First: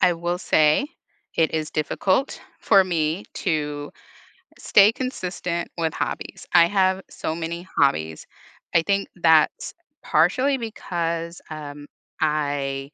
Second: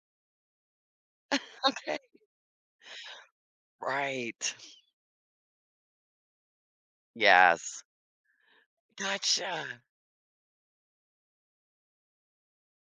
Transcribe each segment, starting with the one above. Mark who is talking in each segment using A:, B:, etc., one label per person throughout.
A: I will say it is
B: Okay.
A: difficult for me to
B: Right.
A: stay consistent with hobbies, I have so many
B: Yes.
A: hobbies. I think that's
B: Gotcha.
A: partially because, um, I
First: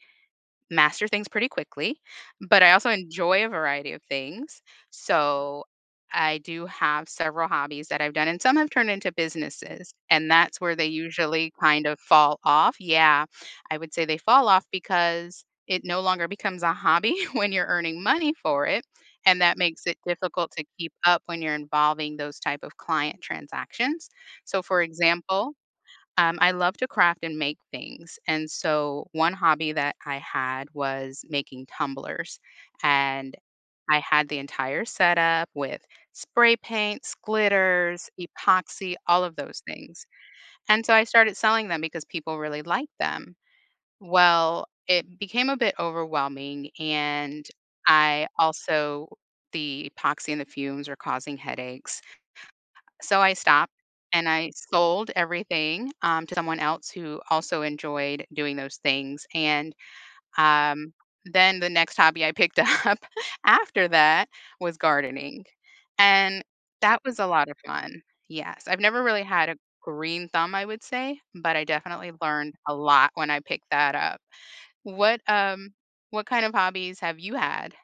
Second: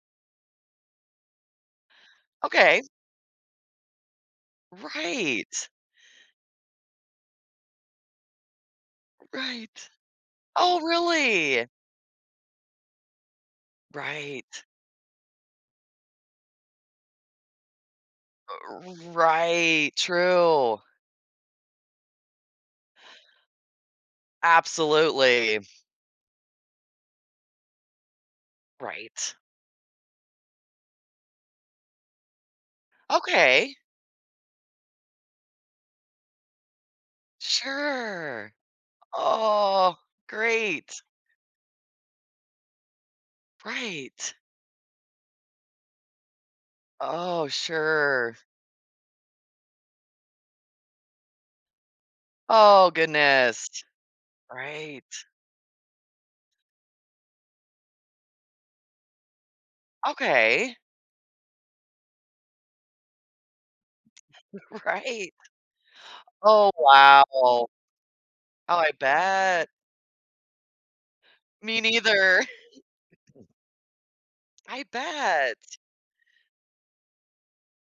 A: master things pretty quickly, but I
B: Okay.
A: also enjoy a variety of things, so
B: Right!
A: I do have several hobbies that I've done, and some have turned into
B: Right.
A: businesses, and that's where
B: Oh,
A: they usually
B: really?!
A: kind of fall off Yeah, I would say they fall
B: Right.
A: off because it no longer becomes a hobby when you're earning money for it,
B: Uh,
A: and that makes
B: right,
A: it difficult to
B: true!
A: keep up when you're involving those type of client transactions, so for example,
B: Absolutely.
A: um, I love to craft and make things, and so 1
B: Right.
A: hobby that I had was making tumblers, and
B: Okay.
A: I had the entire setup with spray paints, glitters,
B: Sure.
A: epoxy, all of those
B: Oh,
A: things, and
B: great!
A: so I started selling them because people really liked them.
B: Right.
A: Well, it became a bit overwhelming and
B: Oh,
A: I
B: sure.
A: also the epoxy and the fumes were causing headaches.
B: Oh,
A: So I
B: goodness!
A: stopped and I
B: Right.
A: sold everything, um, to someone else who also enjoyed doing those things, and,
B: Okay.
A: um, then the next hobby I picked up after that was
B: Right.
A: gardening, and
B: Oh
A: that was
B: wow!
A: a lotta
B: Oh,
A: fun. Yes, I've
B: I
A: never really had a
B: bet!
A: green thumb, I would say, but I
B: Me
A: definitely
B: neither!
A: learned a lot when I picked that up.
B: I
A: What, um
B: bet!
A: what kind of hobbies have you had?